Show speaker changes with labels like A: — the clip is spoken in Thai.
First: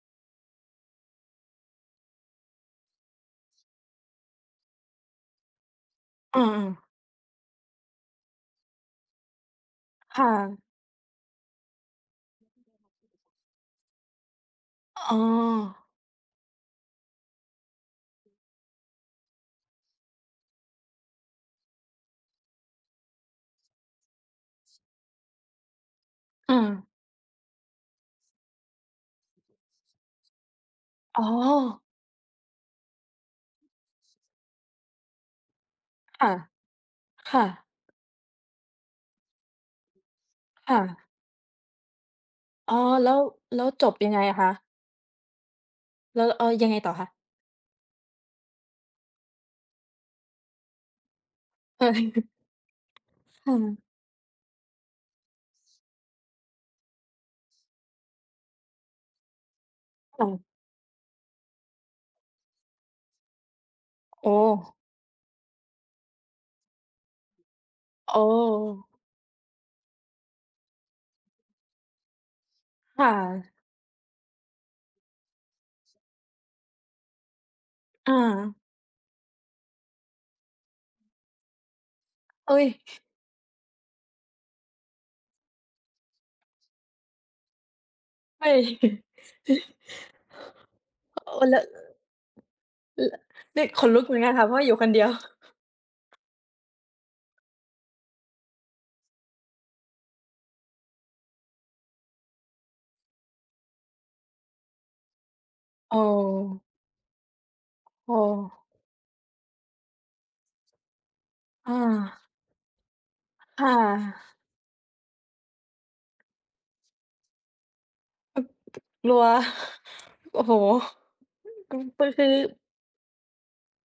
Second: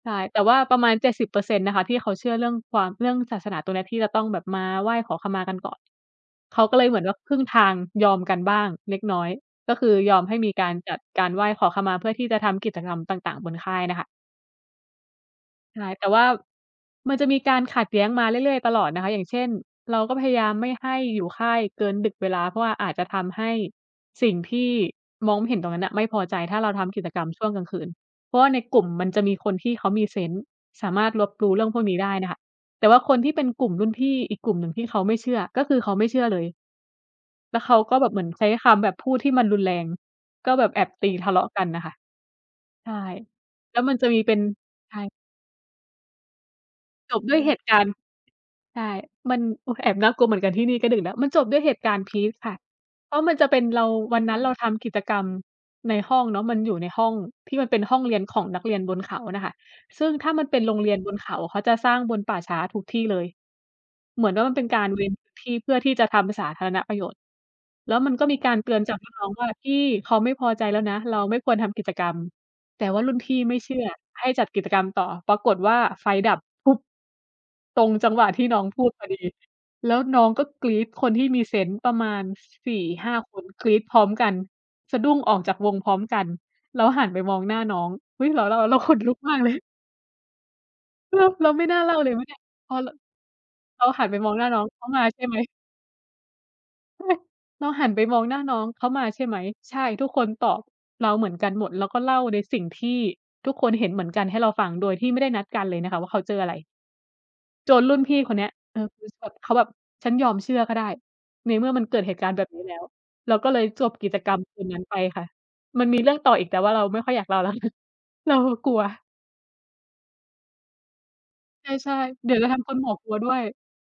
A: ใช่ แต่ว่าประมาณ 70% น่ะค่ะที่เขาเชื่อเรื่องความ เรื่องศาสนา ตรงเนี้ย ที่จะต้องแบบมาไหว้ขอขมากันก่อน
B: อา
A: เขาก็เ
B: ๆ
A: ลยเหมือนว่า ครึ่งทาง ยอมกันบ้างเล็กน้อย ก็คือย
B: ค
A: อ
B: ่
A: มให้มี
B: ะ
A: การจัดการไหว้ขอขมา เพื่อที่จะทำกิจกรรมต่าง ๆ บนค่ายเนี่ยคะ
B: อ๋อ
A: ใช่ แต่ว่า มันจะมีการขัดแย้งมาเรื่อย ๆ ตลอดนะคะ อย่างเช่น เราก็พยายามไม่ให้อยู่ค่ายเกินดึก เวลา เพราะว่าอาจจะทำให้สิ่งที่มองไม่เห็นตรงนั้นน่ะไม่พอใจ
B: อ
A: ถ้าเราท
B: า
A: ำกิจกรรมช่วงกลางคืน เพราะว่าในกลุ่มมันจะมีคนที่เขามีเซนส์ สามารถ
B: อ๋
A: ร
B: อ
A: ับรู้เรื่องพวกนี้ได้เนี่ยค่ะ แต่ว่าคนที่เป็นกลุ่มรุ่นพี่อีกกลุ่มหนึ่งที่เขาไม่เชื่อ ก็คือเขาไม่เชื
B: ค
A: ่อ
B: ่ะ
A: เลย
B: ค่
A: แล้ว
B: ะ
A: เขาก็แบบเหมือนใช้คำแบบพูดที่มันรุนแรง ก็แบ
B: ค
A: บ
B: ่
A: แอบ
B: ะ
A: ตี ทะเลาะกันน่ะค่ะ
B: อ๋อ
A: ใช่
B: แล้ว แล้ว
A: แล้
B: จ
A: วม
B: บ
A: ันจ
B: ย
A: ะ
B: ัง
A: ม
B: ไง
A: ีเ
B: อ
A: ป็
B: ะ
A: น
B: คะ?
A: ใช่
B: แล้ว เออ ยังไงต่อคะ?
A: จบด้วย เหตุการณ์ ใช่ มัน โอ๊ย แอบน่ากลัวเหมือนกัน ที่นี่ก็ดึกแล้ว มันจบด้วยเหต
B: เ
A: ุ
B: ออ
A: การณ์พีก ค่ะ เพราะมันจ
B: ค
A: ะ
B: ่
A: เป็นเร
B: ะ
A: า วันนั้นเราทำกิจกรรมในห้องเนาะ มันอยู่ในห้องที่มันเป็นห้องเรียนของนักเรียนบนเขาน่ะค่ะ ซึ่งถ้ามันเป็นโรงเรียนบนเขาอะ เขาจะสร้างบนป่าช้าทุกที่เลย เ
B: โ
A: หม
B: อ
A: ือน
B: ้!
A: ว่า มันเป็นการเวน ที่ เพื่อที่จะทำสาธารณะประโยชน์ แล้วม
B: โ
A: ั
B: อ
A: นก็มีการเตือ
B: ้
A: นจากรุ่นน้องว่า "พี่ เขาไม่พอใจแล้วนะ เราไม่ควรทำกิจกรรม" แต่ว
B: ค
A: ่า
B: ่
A: รุ่นพี่
B: ะ
A: ไม่เชื่อ ให้จัดกิจกรรมต่อ ปรากฏว่า ไฟดับ ตรงจั
B: อ
A: งหวะที่
B: า
A: น้องพูดพอดี แล้วน้องก็กรี๊ด คนที่มีเซนส์ประมาณ ส
B: เฮ้ย
A: สี่-ห้าคน กรี๊ดพร้อมกัน สะดุ้งออกจากวงพร้อมกัน แล้วหันไปมองหน้าน้อง เฮ้ย! เหร
B: เฮ
A: อ
B: ้ย
A: ๆ? เราขนลุกมากเลย เ
B: ห
A: หรอ?
B: เอ
A: เ
B: อ
A: รา
B: แล้
A: ไ
B: ว
A: ม่น่าเล่าเลยไหมเนี่ย พอ ร
B: อือ ล นี่
A: เ
B: ข
A: รา
B: นล
A: ห
B: ุ
A: ั
B: ก
A: น
B: เห
A: ไ
B: ม
A: ป
B: ือน
A: ม
B: กั
A: อ
B: น
A: งห
B: ค่
A: น้
B: ะ
A: า
B: เพร
A: น
B: าะ
A: ้
B: ว
A: อ
B: ่
A: ง
B: าอยู่
A: "เข
B: ค
A: า
B: นเ
A: ม
B: ดี
A: า
B: ยว
A: ใช่ไหม?" เราหันไปมองหน้าน้อง "เขามาใช่ไหม?" "ใช่!" ทุกคนตอบเราเหมือนกันหมด แล้วก็เล่าในสิ่งที่ทุกคนเห็นเหมือนกันให้เราฟัง โดยที่ไม่ได้นัดกันเลยน
B: โ
A: ะ
B: อ
A: คะว่า เขาเจออะไร?
B: ้
A: จนรุ่น
B: โ
A: พ
B: อ
A: ี่คนเนี้ย
B: ้
A: เออ พือ สด เขาแบบ "ฉันยอมเชื่อก็ได้ ในเมื่
B: อ
A: อมันเกิดเหต
B: า
A: ุการณ์แบบนี้แล้ว" เราก็เล
B: ค
A: ย
B: ่
A: จบกิจกร
B: ะ
A: รมคืนนั้นไปค่ะ มันมีเรื่อง ต่ออีก แต่ว่าเราไม่ค่อยอยากเล่าแล้ว เล่าแล้วกลัว
B: กลัว โอ้โฮ
A: ใ
B: อืม
A: ช่
B: ปึ ค
A: ๆ
B: ือ
A: เดี๋ยวจะทำคุณหมวกกลัวด้วย